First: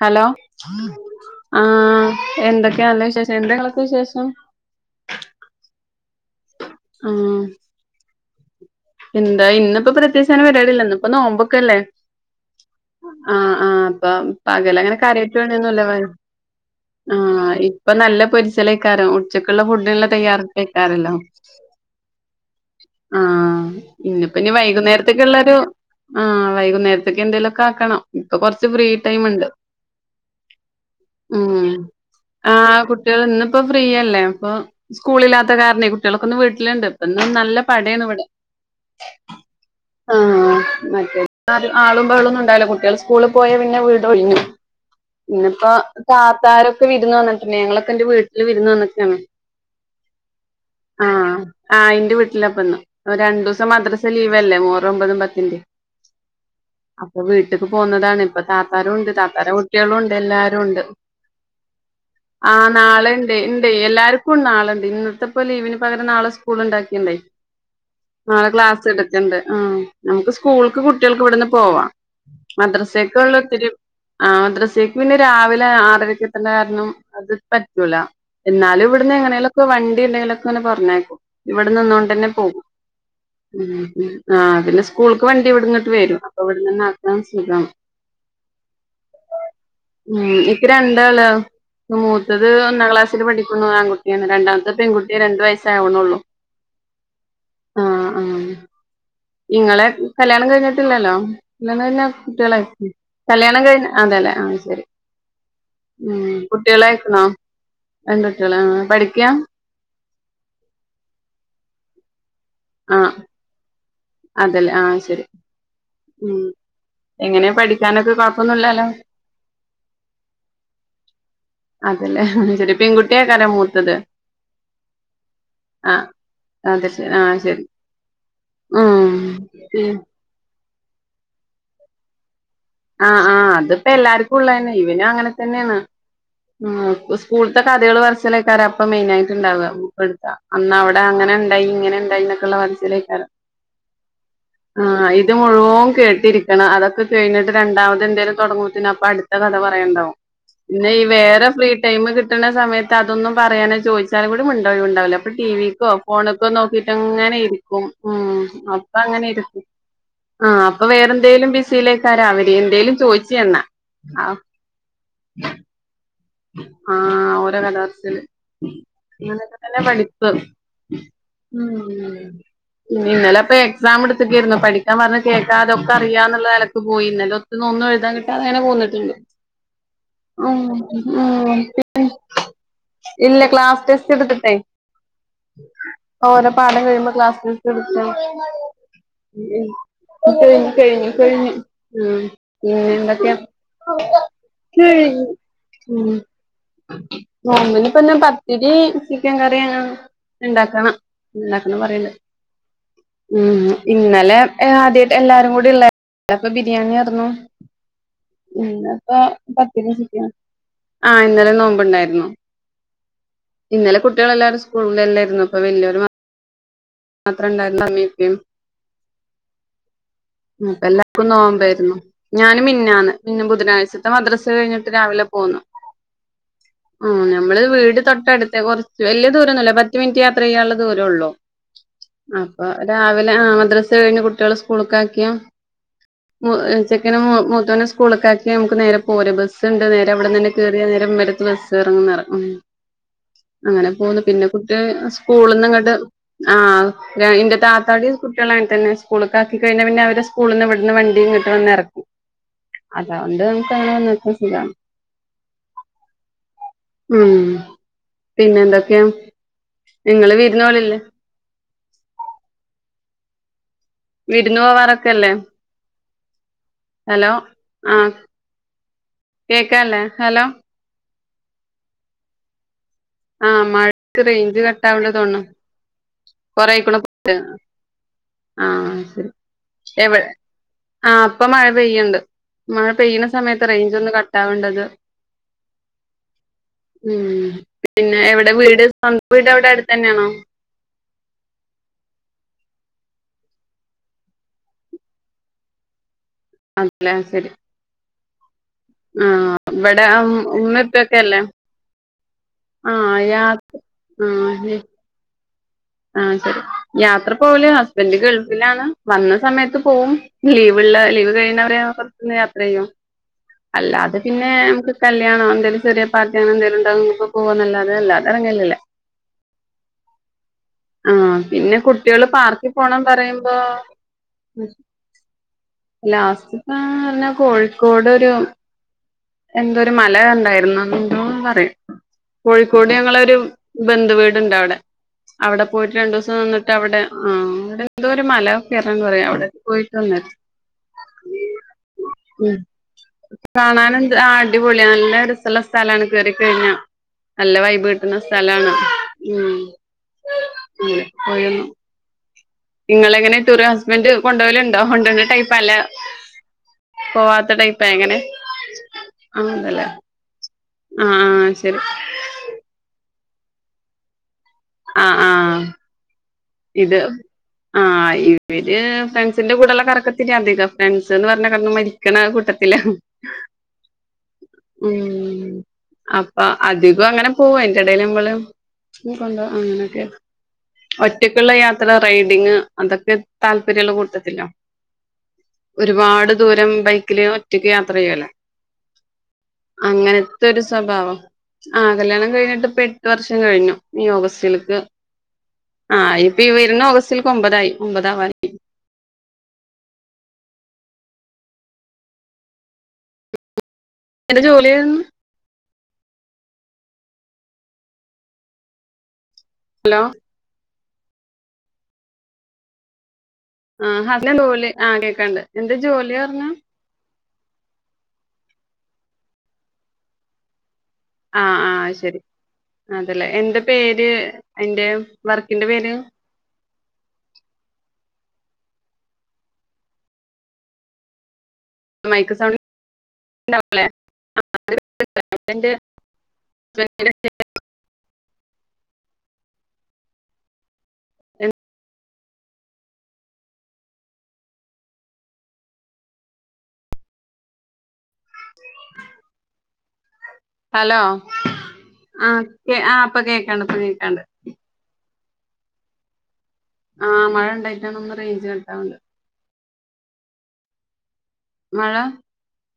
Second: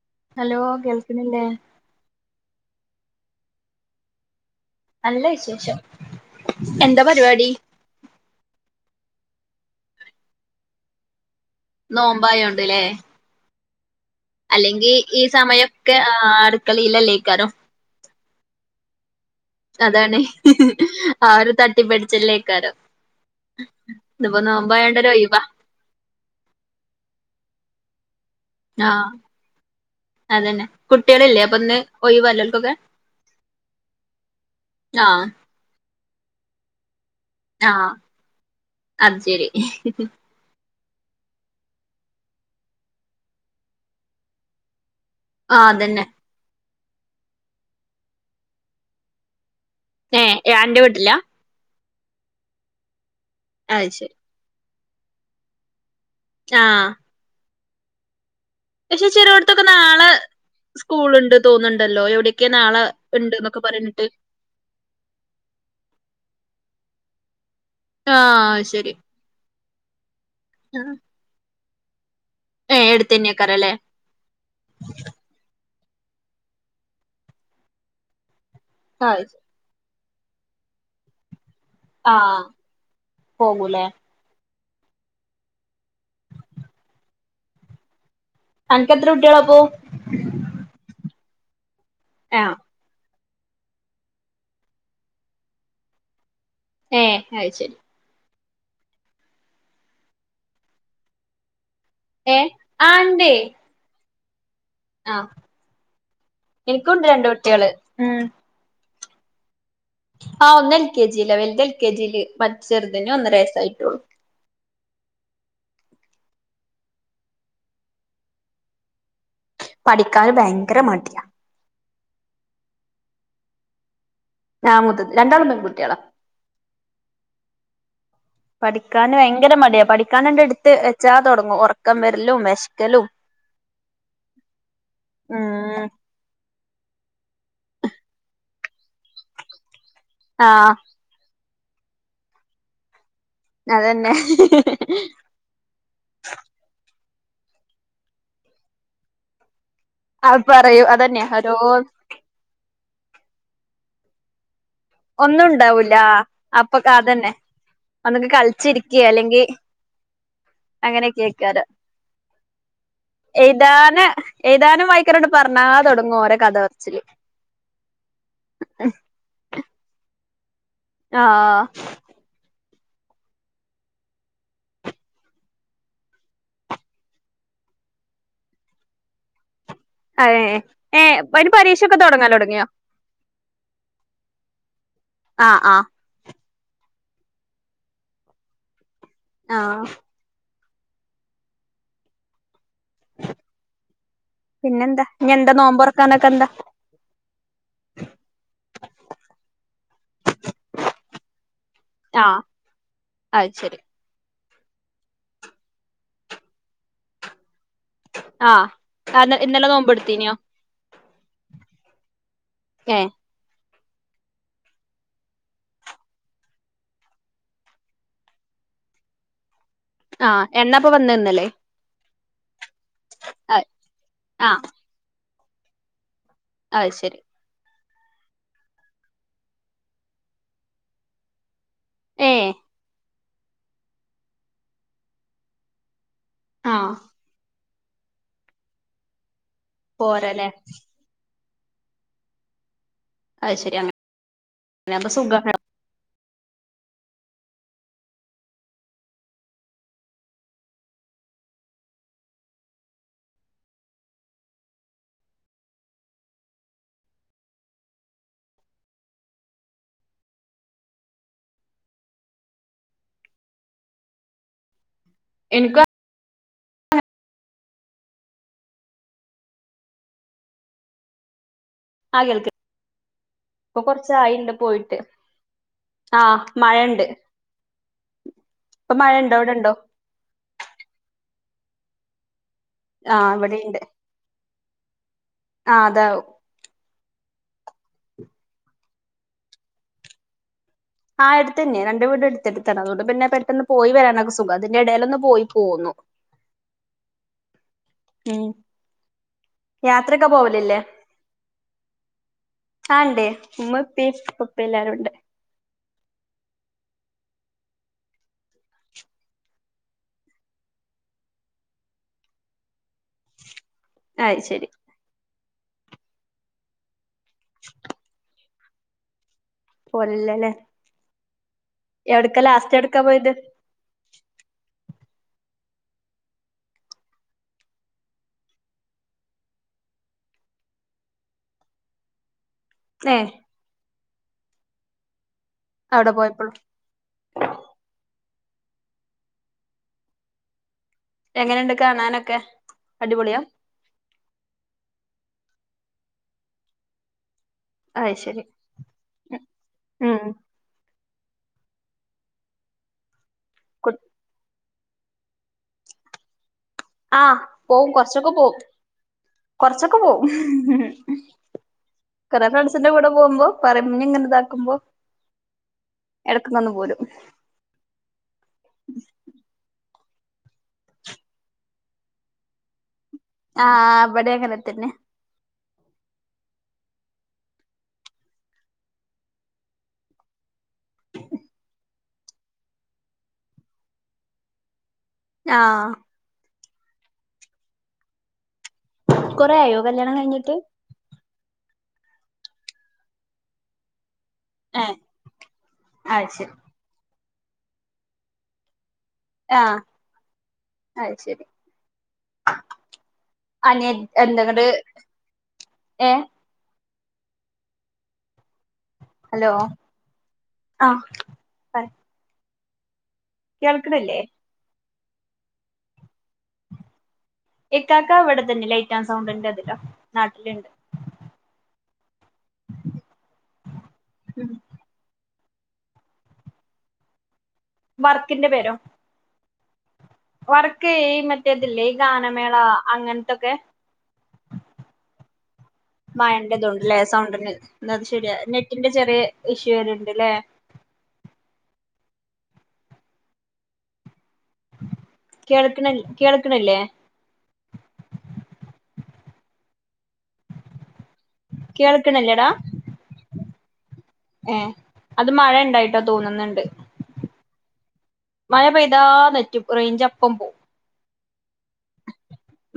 Hello ആ എന്തൊക്കെയാള്ളെ വിശേഷം എന്തെങ്ങളക്ക് വിശേഷം നല്ല വിശേഷം എന്താ ആഹ് പരിപാടി എന്താ ഇന്നിപ്പോ പ്രത്യകിച്ചങ്ങനെ പരിപാടിയില്ല ഇന്നിപ്പ നോമ്പൊ നോമ്പായോണ്ട്ല്ലേ ഇപ്പ അല്ലെങ്കി പകലങ്ങനെ ഈ കാര്യായിട്ട് പണിയൊന്നുമില്ല സമയൊക്കെ ആ ആ അടുക്കളയിലല്ലേക്കാരം ഇപ്പ നല്ല പൊരിച്ചലൈക്കാരം ഉച്ചക്കുള്ള ഫുഡ്ന്ള്ള അതാണ് തയ്യാറാടുപ്പൈകാരല്ലേ ആ ഒരു തട്ടിപ്പടിച്ചല്ലേക്കാരം ആ ഇന്നിപ്പ ഇതിപ്പോ ഇനി നോമ്പായോണ്ട് ഒരു ഒഴിവാ വൈകുന്നേരത്തേക്കൊള്ളൊരു ആ വൈകുന്നേരത്തേക്കെന്തേലുഒക്കെ ആക്കണം ഇപ്പൊ കൊറച്ച് ഫ്രീ ആഹ് ടൈം ഇണ്ട് കുട്ടികളില്ലേ അപ്പം ന്ന് ഒഴി ആ കുട്ടികൾ ഇന്നിപ്പോ ഫ്രീയല്ലേ അപ്പൊ ആഹ് സ്കൂളില്ലാത്ത കാരണെ കുട്ടികളൊക്കെന്നു വീട്ടിലുണ്ട് ഇപ്പൊന്ന് നല്ല ആഹ് പടയാണ് ഇവിടെ. അത് ശരി ആ മറ്റേ ആളും ബഹളൊന്നും ഉണ്ടാവില്ല കുട്ടികള് സ്കൂളിൽ പോയ പിന്നെ വീട് ഒഴിഞ്ഞു. പിന്ന ആഹ് ഇപ്പോ അതന്നെ താത്താരൊക്കെ വിരുന്ന് വന്നിട്ടുണ്ട് ഞങ്ങളൊക്കെ എന്റെ വീട്ടില് വിരുന്ന് വന്നിക്കാണ് ഏ അന്റെ വീട്ടിലാ ആ അന്റെ വീട്ടിലപ്പന്ന് രണ്ടുസം അത് മദ്രസ് ശരി ലീവലേ മുഹറ ഒമ്പതും പത്തിന്റെ ആഹ് ഇക്ക് പോന്നതാണ് അപ്പൊ താത്താരും പക്ഷെ ഉണ്ട് താത്താരും ചെലോടത്തൊക്കെ കുട്ടികളും നാളെ ഉണ്ട് എല്ലാരും ഉണ്ട് സ്കൂളുണ്ട് തോന്നുന്നുണ്ടല്ലോ എവിടെയൊക്കെ ആ നാളെ ഉണ്ട് ഉണ്ട്ന്നൊക്കെ ഇണ്ട് പറയണേട്ട് എല്ലാർക്കും നാളെണ്ട് ഇന്നത്തെപ്പോ ലീവിന് പകരം നാളെ സ് സ്കൂൾ ഉണ്ടാക്കിണ്ടേ നാളെ ആഹ് ക്ലാസ് ശരി എടുത്തിണ്ട് ആ നമുക്ക് സ്കൂൾക്ക് ഏഹ് കുട്ടികൾക്ക് ഇവിടുന്ന് പോവാം മദ്രസേക്ക ഉള്ളു ഒത്തിരി എടുത്തന്നെക്കാരല്ലേ ആ മദ്രസക്ക് പിന്നെ രാവിലെ ആ ഏഴരകെത്തെണ്ട കാരണം അത്പറ്റൂല എന്നാലും ഇവിട്ന്ന് ആഹ് എങ്ങെനെലും ഒക്കെ വ ണ്ടിണ്ടേലൊക്കെ പറഞ്ഞയക്കും ഇവിന്നിന്ന് കൊണ്ടെന്നെ ആഹ് പോവും പോകൂലേ ആ പിന്നെ സ്കൂൾക്ക് വണ്ടി ഇവിടുന്നിട്ട് വരും അപ്പൊ ഇവിടുന്ന്ക്കാണ് സുഖം അനക്കെത്ര കുട്ടികളാപ്പോ ഉം ഇപ്പ രണ്ടാളാ മൂത്തത് ആഹ് ഒന്നാം ക്ലാസ്സിൽ പഠിക്കുന്നു ആൺകുട്ടിയാണ് രണ്ടാമത്തെ പെൺകുട്ടി രണ്ടു വയസ്സാവണള്ളു ഏ അത് ശരി ആഹ് ആ ഇങ്ങളെ കല്യാണം കഴിഞ്ഞിട്ടി ല്ല ല്ലോ കല്യാണം കഴിഞ്ഞ ഏഹ് കുട്ടികളായി ആഹ് ഇണ്ടേ കല്യാണം കഴി അതെലെ ശരി ആഹ് ഉം കുട്ടികള എനിക്കുണ്ട് ആയിക്ക്ണോ രണ്ട് കുട്ടികള് ഉം രണ്ട് കുട്ടികള പഠി ക്കാ പറ്റെ ചെർതിന് ഒന്നര വയസായിട്ടുള്ളൂ ഇതല്ലേ ആഹ് ശരി ഉം എങ്ങനെയ പഠിക്കാനൊക്കെ കൊഴപ്പൊന്നുമില്ലാലോ പഠിക്കാന് ഭയങ്കര മടിയാ അതല്ലേ ഒ ശരി പെൺകുട്ടിയെക്കാര മൂത്തത് ആഹ് മൂത്തത് രണ്ടാളും പെൺകുട്ടികളാ ആഹ അത ശ ആഹ് ശരി ഉം പഠിക്കാാന് ഭയങ്കര മടിയാ പി- പഠിക്കാനണ്ട് എടുത്ത് വെച്ചാ തുടങ്ങും ഉറക്കം വരലും വോഷ ആഹ ആഹ് അതിപ്പോ എല്ലാർക്കുംള്ളതന്നെ ഇവനും അങ്ങനെ തന്നെയാണ് ഉം സ്കൂളത്തെ കഥകൾ വരച്ചിലേക്കാ അപ്പൊ മെയിന ആയിട്ട് ഉണ്ടാവുക അ അവിടെ ആഹ് അങ്ങനെ അവിടെ അങ്ങനെ ഉണ്ടായി ഇങ്ങനെ ഉണ്ടായി എന്നൊക്കെയുള്ള പറച്ചിലേക്കാരം അതന്നെ ആഹ ഇത് മുഴുവൻ കേട്ടിരിക്കണം അതൊക്കെ കഴിഞ്ഞട്ട രണ്ടാമത എന്തേലും തുടങ്ങന്നെ അപ്പൊ അത്ത കഥ പറണ്ടും അത് പറയും പിന്നെ ഈ അതന്നെ വേറെ ഓരോ ഫ്രീ ടൈം കിട്ടുന്ന സമയത്ത് അതൊന്നും പറയാനോ ചോദിച്ചാലും കൂടി മി ഴ ഉണ്ടാവല അപ്പൊ ഒന്നും ടിീ വിിക്കോ ഉണ്ടാവൂല ഫോണക്കോ അപ്പൊ നോക്കിട്ട് അതന്നെ അങ്ങനെ ഇരിക്കും ഉ ഒന്നെങ്കി അപ്പ കളിച്ചിരിക്കേ അങ്ങനെ അല്ലെങ്കി ഇരിക്കും ആ അപ്പൊ വേറെ എന്തേലും അങ്ങനെയൊക്കെക്കാരം ബിസിയിലേക്കാര അവര് എന്തും ചോദിച് ചൊന എഴുതാന് എഴുതാനും വായിക്കാനോട് പറഞ്ഞാ തൊടങ്ങും ഓരോ കഥ പറച്ചില് ആഹ ഓല കഥ പറച്ചില് അങ്ങനൊക്കെ തന്നെ പഠിപ്പ ആഹ് ഉം ഉ ഇന്നലെപ്പൊ എക്സാം എടുത്തക്കായിരുന്നു പഠിക്കാൻ പറഞ്ഞഞ് കേക്കാ അതൊക്കെ അറിയാ എന്നുള്ള നിലലക്ക് പോയി ഇന്നലെ ഒ ഒന്നും എഴുതാൻ കട്ട അങ്ങെ പോന്നിട്ടുോ അത ഏ അന് പരീക്ഷൊക്കെ തുടങ്ങാലോ തുടങ്ങിയോ ഇല്ല ലാ ടെസ്റ്റ് എടുട്ട ആഹ് ആഹ് ഓ പാടം കഴിയുമ്പോ ക്ലാസ്ൽസ് ആഹ് [unintelligible] കഴിഞ്ഞു കഴിഞ്ഞു ഉ പിന്നെന്തൊക്കെയ കഴിഞ്ഞു ഉം കനക്കന്ത [unintelligible] പത്തിരി ചിക്കൻ കറിയ ഉണ്ടാക്കണം ഉണ്ടാക്കണം പറയിട് ആഹ് അത് ശരി ഇന്നലെ നല്ല ആദ്യമായിട്ട് എല്ലാരും കൂടി ഉള്ള ഇപ്പൊ ബിരിയാണി ആന്നു ആഹ് ഉ അപ്പൊ അന്ന് ഇന്നലെ പത്തിരി [unintelligible] നോമ്പെടുത്തീനോ ആഹ ഇന്നലെ നോമ്പണ്ടായിരുന്നു ഏഹ് ഇന്നലെ കുട്ടികൾെല്ലാരും സ്കൂളില എല്ലായിരുന്നു അപ്പൊ വല്യൊരു മാത്ര ഇണ്ടായിരുന്ന ഇമ്മായിപ്പാ ആഹ് പ്പ എണ്ണപ്പൊ വന്ന് എല്ലാർക്കും ഇന്നലെ നോകുമ്പായിരുന്നു ഞാന് മിനിയാന്ന് പിന്നെ അത് ബുധനാഴ്ചത്തെ മദ്രസ് ആഹ് കഴിഞ്ഞിട്ട് രാവിലെ പോന്നു അത് ആ ശരി ഞമ്മള് വീട് തൊട്ടടുത്ത് കുറച്ച് വലിയ ദൂരൊന്നുമല്ല പത്ത് മിനിറ്റ് യാത്ര ചെയ്യാനുള്ള ദൂരോള്ളൂ ഏഹ് അപ്പൊ രാവിലെ ആ മദ്രസ് കഴിഞ്ഞ് കുട്ടികള് സ്കൂള്ക്കാ ആക്കിയോ ആഹ് ചെക്കനെ മുത്തോന സ്കൂള്ക്കാആക്കി നമുക്ക് നേരെ പോര ബസില് നേരെ അവിട പോരല്ലേ തന്നെ കയറിയ നേരെ ഉമ്മറത്ത് ബസ് ഇറങ്ങും അത് ശരി അങ്ങനെ പോകുന്നു പിന്നെ കുട്ടി അങ്ങനെയാവുമ്പോ സ്കൂളിൽ സുഖാണ് നിന്ന് ഇങ്ങോട്ട് ആഹ് എന്റെ താത്താടി കുട്ടികൾ അങ്ങനെ തന്നെ സ്ക്കൂളിലൊക്കെ ആക്കികഴിഞ്ഞാൽ പിന്നെ അവരെ സ്കൂളിൽ നിന്ന് ഇവിടുന്ന് വണ്ടി ഇങ്ങോട്ട് വന്ന് ഇറക്കും അതൊണ്ട് നമുക്ക് അങ്ങനെ വന്ന് നിക്കാൻ സുഖാണ് ഉം പിന്നെ എന്തൊക്കെയാ നിങ്ങള് വിരുന്ന് പോകലില്ലേ വിരുന്നു പോവാ റകെ ല്ലേ എനിക്കും ഹലോ ആഹ കേക്ക്ല്ലേ ഹലോ ആ കേൾക്ക് ആഹ് ഇപ്പൊ കൊറച്ച മഴക്ക് ആയിണ്ട് റേഞ്ച് പോയിട്ട് കട്ടാവണ്ട് തോന്നുണു ആഹ മഴയുണ്ട് ആഹ എവടെ ആ ഇപ്പ മഴ പെയ്യേണ്ട് മഴ പെയ്യണ ആഹ് സമയത്ത് റേഞ്ച് ഒന്ന് കട്ട ആവേണ്ടത് ആ അതാവും ഉം പിന്നെ എവിടെ വീട് സ്വന്തം വീട് എവിടെ അടുത്ത് തന്നെയാണോ ആഹ അടുത്ത്തന്നെ രണ്ട് വീട് അടുത്ത്അടുത്താണ് അതുകൊണ്ട് പിന്നെ പെട്ടന്ന് പോയി വരാനൊക്ക സുഖം അതിന്റെഇടയിലൊന്ന് പോയി പോന്നു അതെ ല്ലേ ശരി ഉം ആ ഇവിടെ യാത്രയൊക്കെ ഉമ്മ, ഉപ്പക്കെ ഇല്ലേ ആണ്ടേ ഉമ്മ, ഉപ്പി ഉപ്പോം എല്ലരു ഉണ്ട് ആ ശരി യാത്ര പോവല് ഹസ്ബൻഡ് ഗൾഫിലാണ് വന്ന സമയത്ത് പോവും ലീവ് ഇള്ള ള്ള ലീവ് കയ്യിണവരെ പൊറത്തൊന്ന് യാത്ര ചെയ്യും അല്ല അത് പിന്നെ നമുക്ക് കല്യാണം എന്തങ്കിലും ചെറിയ പാർട്ടിയങ്ങനെ എന്തങ്കിലും ഉണ്ടാകുമ്പോ പോവാന്നല്ലാതെ അല്ലാതെ ഇറങ്ങലില്ല പോവലില്ലല്ലേ ആഹ് പിന്നെ കുട്ടികള് എവിടക്കാ പാർക്കിൽ ലാസ്റ്റ് എവിടക്കാ പോണം പോയത് പറയുമ്പോ ലാസ്റ്റ്പ്പം ന്നാ കോഴിക്കോട് ഒരു എന്തൊരു മല കണ്ടായിരുന്നു എന്തോന്ന് പറയും കോഴിക്കോട് ഏ ഞങ്ങളൊരു ബന്ധുവീടുണ്ട് അവിടെ അവിടെ പോയിട്ട് രണ്ടു ദിവസം നിന്നിട്ട് അവിടെ ആഹ് അവിടെ എന്തോ ഒരു മല [unintelligible] പറയും അവിടെ പോയിട്ട് വന്നെയാ എങ്ങനെയുണ്ട് കാണാനൊക്കെ ഉം അടിപൊളിയാ കാണാനെന്ത് അടിപൊളിയാ നല്ല ഒരു നല്ല സ്ഥലാണ് കേറിക്കഴിഞ്ഞാ നല്ല വൈബ് കിട്ടുന്ന സ്ഥലാണ് ഉം ആഹ് ഉം പോയി വന്നു നിങ്ങളെങ്ങനെ ടൂർ ഹസ്ബന്റ് കൊണ്ടോവലുണ്ടോ കൊണ്ടോണ ടൈപ്പാ അല്ലേ ആ പോവാത്ത ടൈപ്പാ പോവും എങ്ങനെ കൊറച്ചൊക്കെ പോവും അങ്ങനെണ്ടല്ലേ കൊറച്ചൊക്കെ പോവും ആഹ് ആഹ് ശരി കൊറെ ഫ്രണ്ട്സിന്റെ കൂടെ പോകുമ്പോ പറീം എന്നെങ്ങനെ ഇതാക്ക് ആഹ് ആഹ് ഒന്ന് ഇത് പോരും ആഹ് ഇവര് ഫ്രണ്ട്സിന്റെ കൂടെള്ള കറക്ക [unintelligible] അധികം ഫ്രണ്ട്സ് എന്ന് പറഞ്ഞാ കെടന്ന് മരിക്കണ കൂട്ടത്തിലാ ആഹ് ഇവടേം അങ്ങനെത്തന്നെയാ ഉം അപ്പൊ അധികോം അങ്ങനെ പോവും അയിന്റെ എടയിൽ നമ്മള് [unintelligible] കൊണ്ടോവും അങ്ങനൊക്കെയാ ഒറ്റക്കുള്ള യാത്ര റൈഡിങ് അതൊക്കെ താല്പര്യമുള്ള കൂട്ടത്തിലാ ആ ഒരുപാട് ദൂരം ബൈക്കില് ഒറ്റക്ക് യാത്ര ചെയ്യുവല്ലോ കൊറേ ആയോ കല്യാണം കഴിഞ്ഞിട്ട് അങ്ങനെത്തൊരു സ്വഭാവം ആഹ് കല്ല്യാണം കഴിഞ്ഞിട്ട് ഇപ്പൊ എട്ട് വർഷം കഴിഞ്ഞു ഈ ഓഗസ്റ്റിലേക്ക് ഏ ആഹ് അത് ഇപ്പൊ ഈ ശരി വരുന്ന ഓഗസ്റ്റിലേക്ക് ഒമ്പതായി ഒമ്പതാവാനായി ആഹ് അത് ശരി അനിയത്ത് എന്താ എന്താങ്ങട് ജോലിയായിരുന്നു ഏ ഹലോ ഹലോ ആഹ് പറ ആഹ് കേൾക്കണില്ലേ [unintelligible] ആ കേക്കാണ്ട് എന്താ ജോലി പറഞ്ഞെ ഇക്കാക്ക ഇവിടെ തന്നെ ലൈറ്റ് ആൻഡ് സൗണ്ടിന്റെ ഇതിലാ നാട്ടിലുണ്ട് ആഹ് ആഹ് അത് ശരി അതല്ലേ എന്താ പേര് ഉം അതിൻ്റെ വർക്കിന്റെ പേര് വർക്കിന്റെ പേരോ വർക്ക് ഈ മറ്റേ മറ്റേതില്ലേ ഈ മൈക്ക് ഗാനമേള സൗണ്ട് അങ്ങനത്തൊക്കെ ഉണ്ടാവുല്ലേ എന്റെ മയൻ്റെത് കൊണ്ട് ല്ലേ സൗണ്ടിന് [unintelligible] ശരിയാ നെറ്റിന്റെ ചെറിയ ഇഷ് [unintelligible] ണ്ട്ല്ലേ എ കേൾക്കണ് കേൾക്കണില്ലേ ഹലോ ആഹ് കേൾക്കണില്ലേടാ കേ ഇപ്പൊ കേക്കാണ്ട് ഇപ്പൊ കേക്കാണ്ട് ഏഹ് അത് മഴ ഉണ്ടായിട്ടോ തോന്നുന്നുണ്ട് ആ മഴ ഉണ്ടായി മഴ പെയ്താ നെറ്റും റേഞ്ചപ്പം പോവും മഴ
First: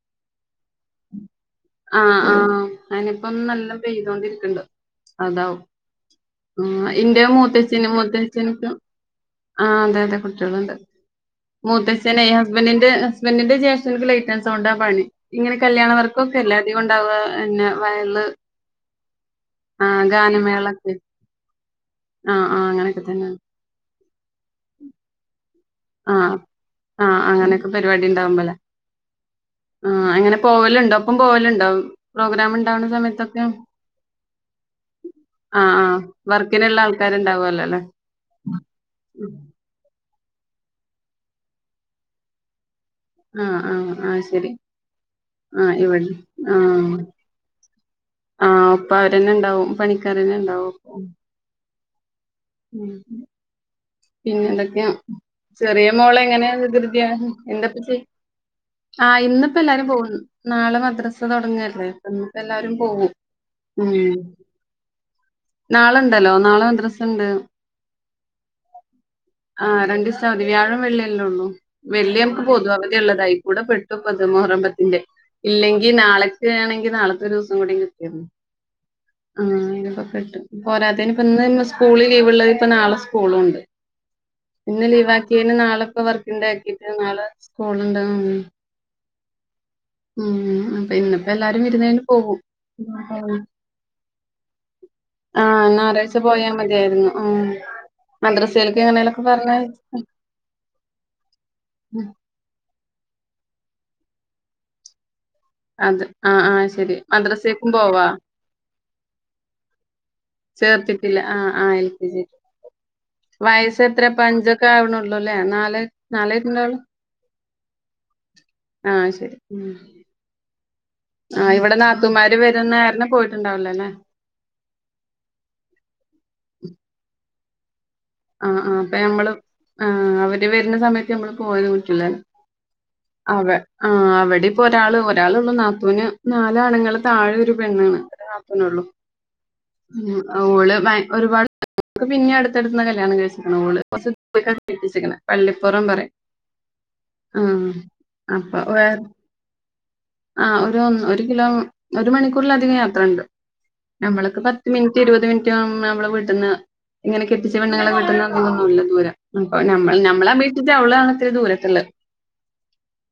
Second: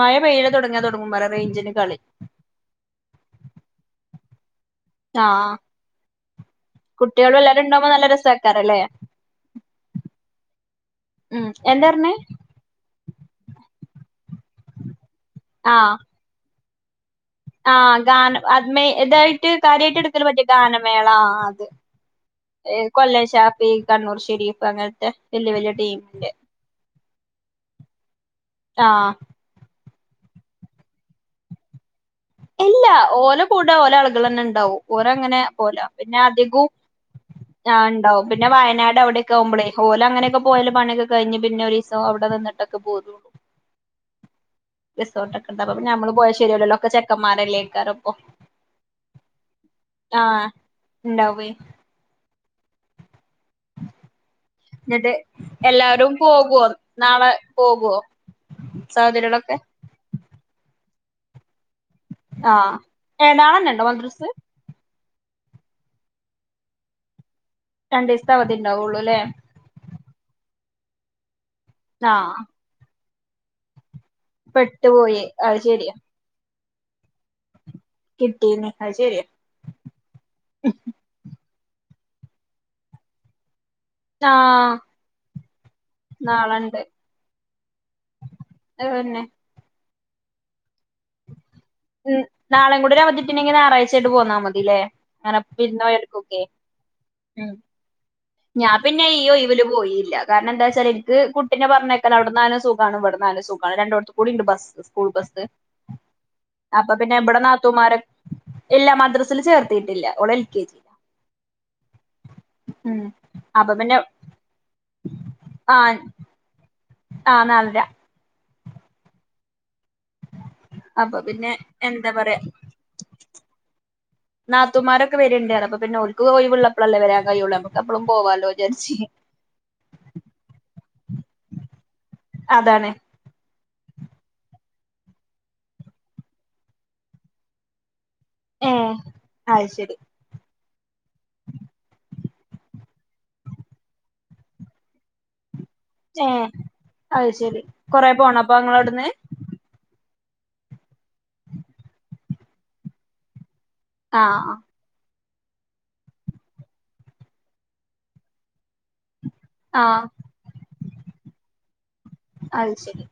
മഴ പെയയില തുടങ്ങ ആ ആ അയിനിപ്പൊ നല്ല പെയ്തൊണ്ടിരിക്കണ്ടോ ആഹ് അതാവും ഇന്റെ കുട്ടികളും എല്ലാരും ഉണ്ടാവുമ്പോ മൂത്തച്ന് നല്ല മൂത്തച്ച്ന്ക്ക് രസാക്കാരല്ലേ ആ അതെ അതെ കുട്ടിച്ചോളൂണ്ട് ഉം എന്താ പറഞ്ഞേ മൂത്തച്ഛന ഹസ്ബൻഡന്റെ ഹസ്ബൻഡിന്റെ ജെസ്ട്ടൻക് ലൈസസൊൻണ്ടാ പണി ഇങ്ങനെ കല്യാണവർക്കൊ ഒക്കെല്ല അധിക ഉണ്ടാവ ആ ഗാനഅ ത് മേ ഇതായിട്ട് കാര്യമായിട്ട് ആഹ് എടുക്കൽ മറ്റ ഗാനമേളൊക്കെ ഗാനമേള ആ അത് ആഹ് ആഹ് അങ്ങനൊക്കെ കൊല്ലം തന്നെയാണ്. ഷാഫി കണ്ണൂർ ഷെരീഫ് അങ്ങനത്തെ വലിയ വലിയ ആ ആഅങ്ങനൊക്കെ പരിപാടി ഉണ്ടാവുമ്പല്ലേ ആഹ് ആ അങ്ങനെ പോവലുണ്ടോ ഒപ്പം പോവലുണ്ടോ ഇല്ല ഓല കൂടെ ഓല ആളുകൾ തന്നെ ഉണ്ടാവും ഓര അങ്ങനെ പോല ആഹ് പിന്നെ അധികവും വർക്കിന്ള്ള ആൾക്കാര്ണ്ടാവല്ലോ ആ ഉണ്ടാവും പിന്നെ വയനാട് ല്ലേ. അവിടെയൊക്കെ ആവുമ്പോളേ ഹോല അങ്ങനെ ഒക്ക പോയല് പണിയൊക്കെ കഴിഞ് പിന്നെ ഒരീസംഅവിടെ നിന്നിട്ട്ഒക്കെ ക്കെ പൊന്നു ആഹ് ആഹ് ആഹ് ശരി റിസോർ ഒക്കെണ്ട് ആഹ് അപ്പ ഇവിടെ നമ്മൾ പോയൽ ശരിയവുല്ലല്ലോ ഒക്കെ ആഹ് ചെക്ക കമാരെ ലേക്കരം ഒപ്പം ആഹ് അപ്പ അവരന്നെ ഉണ്ടാവും അ പണിക്കാരന്നെ ഉണ്ടാവും അപ്പൊ ഇണ്ടാവേ ഉം പിന്നെ എന്തൊക്കെയാ എന്നിട്ട് ചെറിയ എല്ലാരും മോള എങ്ങനെയ പോകുവോ വികൃതി നാളെ എന്തൊപ്പ പോകുവോ ചെയ ആ സഹോദരികളൊക്കെ ഇന്നിപ്പോ എല്ലാരും പോക്കും നാളെ മദ്രാസ തുടങ്ങല്ലേ ഇന്ന് പ്പ എല്ലാരും ആഹ് പോവും ഏ നാളെന്നെ ഉണ്ടോ ഉം മദ്രസ് നാളണ്ടല്ലോ നാളെ മദ്രസുണ്ട് രണ്ട് ദിവസത്തെ അവധി ഉണ്ടാവുള്ളൂ അല്ലേ ആ രണ്ടു ദിവസ അവധി വ്യാഴം വെള്ളിയെല്ലേ ഉള്ളൂ വെള്ളി ആഹ് നമുക്ക് പൊതുവ അവതി ഉള്ളതായികൂടെ പെട്ട പ്പ ത് മുഹറം പത്തിന്റെ പെട്ടുപോയി അത് ഇല്ലെങ്കിൽ ശരിയാ നാളെക്ക ആണെങ്കിൽ നാളെത്തെരു ത്തും കൂടി കിട്ടിനു കിട്ടീന്ന് അത് ശരിയാ ആയിലൊക്കെ പെട്ടു പോരാത്തിന്പ്പഇന്ന് സ് സ്കൂൾ ലീവള്ളത് ഇപ്പ നാളെ സ്കൂളും ഉണ്ട് ആ ഇന്ന് ലീവ് ആക്കിയെന് നാളെ അപ്പോ വർക്കിംഗ് ഡേ നാളെണ്ട് ആക്കിട്ട് നാളെ സ്കൂളോണ്ടെന്ന് തോന്നു പിന്നെ മം പിന്നെ ഇപ്പോല എല്ലാരും വിരുന്ന് കഴിഞ്ഞ് ഉം പോവും നാളെയും കൂടി ഒരു അവധി കിട്ടീനെങ്കി ഞായറാഴ്ചയായിട്ട് പോന്നാ മതില്ലേ അങ്ങനെ ആ ഞായറാഴ്ച വിരുന്നോയർക്കൊക്കെ പോയൽ [inaudible] മതിയായിരുന്നു ഉം ഹെ ഞാൻ പിന്നെ ഈ ഒഴിവില് പോയില്ല കാരണം എന്താ വച്ചാല് എനിക്ക് കുട്ടിനെ പറഞ്ഞേക്കണം അവിടുന്ന് ആണ് സൂ ഖാണ് ഇവിടുന്ന് ആയാലും സുഖാണ് രണ്ടോടത്തും കൂടി ഉണ്ട് ബസ് സ്കൂൾ ബസ് അത് ആഹ് ആഹ് അപ്പൊ ശരി പിന്നെ ഇവിടെ മദ്രസേക്കും നാത്തൂമാര് പോവാ ഇല്ല മദ്രസില് ചേർത്തിട്ടില്ല ഓള് എൽകെജി ചേർത്തിട്ടില്ല ആഹ് ആഹ് എൽ കെ ജി മം വയസ്സ് എത്ര ഇപ്പൊ അഞ്ചൊക്കെ ആവണള്ളൂല്ലേ നാല് നാല അ നാലര ആ ശരി മം അപ്പൊ ആ പിന്നെ ഇവിടെ എന്താ നാത്തുമാര് വരുന്ന കാരണം പോയിട്ടുണ്ടാവുല്ലാല്ലേ നാത്തുമാരൊക്കെ വരുണ്ടേന്ന് പറഞ്ഞ് അപ്പൊ പിന്നെ ഓല്ക്ക് ഒഴിവുള്ളപ്പഴല്ലെ വരാൻ കഴിയൊള്ളൂ നമ്മക് ആ ആ അപ്പൊ ഞമ്മള് ആ അവര് വരുണ സമയത്ത് ഞമ്മള് പോയാനും പറ്റുല്ലലെ അതാണ് അതെ ആ അവിടെ ഇപ്പോ ഒരാള് ഒരാളെയുള്ളൂ നാത്തൂന് നാല് ആണുങ്ങള് താഴെ ഒരു പെണ്ണാണ് ഒരു നാത്തൂനുള്ളുമ് ഏഹ് അത് ശരി ഓള് [unintelligible] ഒരുപാട് [inaudible] പിന്നെ അടുത്തടുത്ത് കല്യാണം കഴിച്ചേക്കണേ ഓള് കൊരച് ദുരകാ കെട്ടിച്ചേക്കണേ പള്ളി പുറം പറയും ഏഹ് അത് ആ ശരി കൊറെ പോണോ അപ്പൊ വേ ഇങ്ങളവിടുന്ന് ആ ഓരോന്ന് ഒരു കിലോ ഒരു മണിക്കൂറിലധികം യാത്ര ഇണ്ട് നമ്മളക്ക് ആഹ് പത്ത് മിനിറ്റ് ഇരുപത് മിനിറ്റ് നമ്മടെ വീട്ടിന്ന് ഇങ്ങനെ കെട്ടിച്ച പെണ്ണുങ്ങളെ വീട്ടിന്ന് അധികം ഒന്നുമില്ല ദൂരം അപ്പം ആഹ് നമ്മളെ വീട്ടിത്തെ അവളാണ് ഇത്തിരി ദൂരത്തുള്ളേ അത് ശരി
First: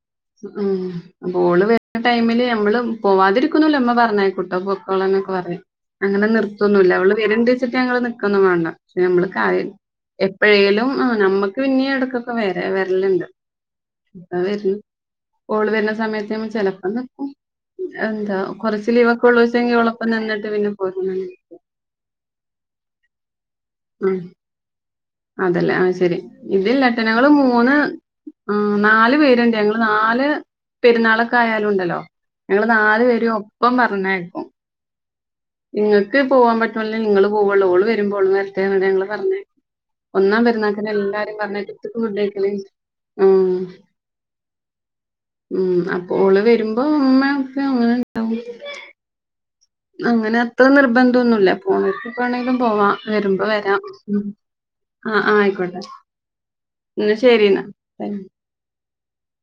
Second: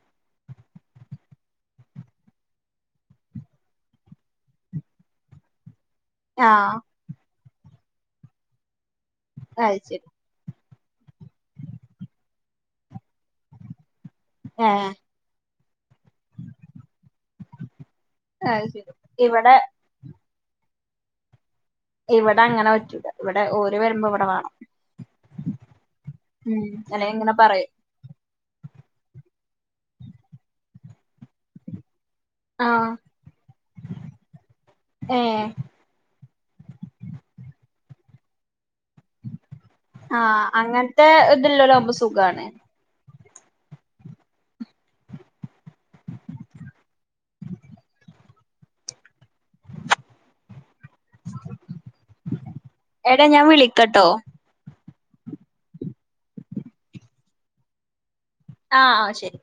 മ് അപ്പൊ ഓള് വരുന്ന ടൈമില് ഞമ്മള് പോവാതിരിക്കുന്നുല്ല ഇമ്മ പറഞ്ഞയിക്കൂട്ടോ പൊക്കോളാനൊക്കെ പറയും അങ്ങനെ ആഹ് നിർത്തൊന്നുല്ല അവള് വരണ്ട് വെച്ചിട്ട് ഞങ്ങള് നിൽക്കൊന്നും വേണ്ട പക്ഷെ നമ്മള് ക അത് ശരി എപ്പോഴേലും ആ നമ്മുക്ക് പിന്നെ എടക്കൊക്കെ വരാ വരലുണ്ട് [unintelligible] ഏഹ് ഓള് വരുന്ന സമയത്ത് ഞമ്മ ചെലപ്പം നിക്കും എന്താ അത് ശരി കൊറച്ച് ലീവൊക്കെ ഉള്ള ഇവിടെ ദിവസോങ്കി ഓള്ളൊപ്പം നിന്നിട്ട് പിന്നെ [unintelligible] ഇവിടെ അങ്ങനെ പറ്റൂല്ല ഇവിടെ ഓര് വരുമ്പോ ഉം ഇവിടെ വേണം അതല്ലേ ആ ശെരി ഉം ഇതിലിട്ട അല്ലെങ്കി ഞങ്ങള് ഇങ്ങനെ പറയും മൂന്ന് ആ നാല് പേരുണ്ട് ഞങ്ങള് നാല് പെരുന്നാള- ക്കെയാലും ഉണ്ടല്ലോ ഞങ്ങള് ആഹ് നാല് വരും ഒപ്പം പറഞ്ഞയക്കും ഏഹ് നിങ്ങൾക്ക് പോവാൻ പറ്റുമല്ല നിങ്ങള് പോവുള്ളൂ ഓള് വരുമ്പോ ഓള് വര ട്ടെ ഞങ്ങള് പറഞ്ഞ ഒന്നാം ആഹ് പെരുന്നാൾക്ക് അങ്ങനത്തെ എല്ലാരും പറഞ്ഞേ ഇതില്ലോലാവുമ്പോ സുഖാണ് [unintelligible] ആ ഉം അപ്പോ ഓള് വരുമ്പോ ഇമ്മ ഒക്കെ അങ്ങനെണ്ടാവും അങ്ങനെ അത്ര നിർബന്ധം ഒന്നുല്ല പോണവർക്ക് എപ്പം വേണേലും പോവാ എടാ ഞാൻ വരുമ്പോ വരാം വിളിക്കട്ടോ ആ ആ ആയിക്കോട്ടെ എന്നാ ശരിന്നാ ആ ആ ശരി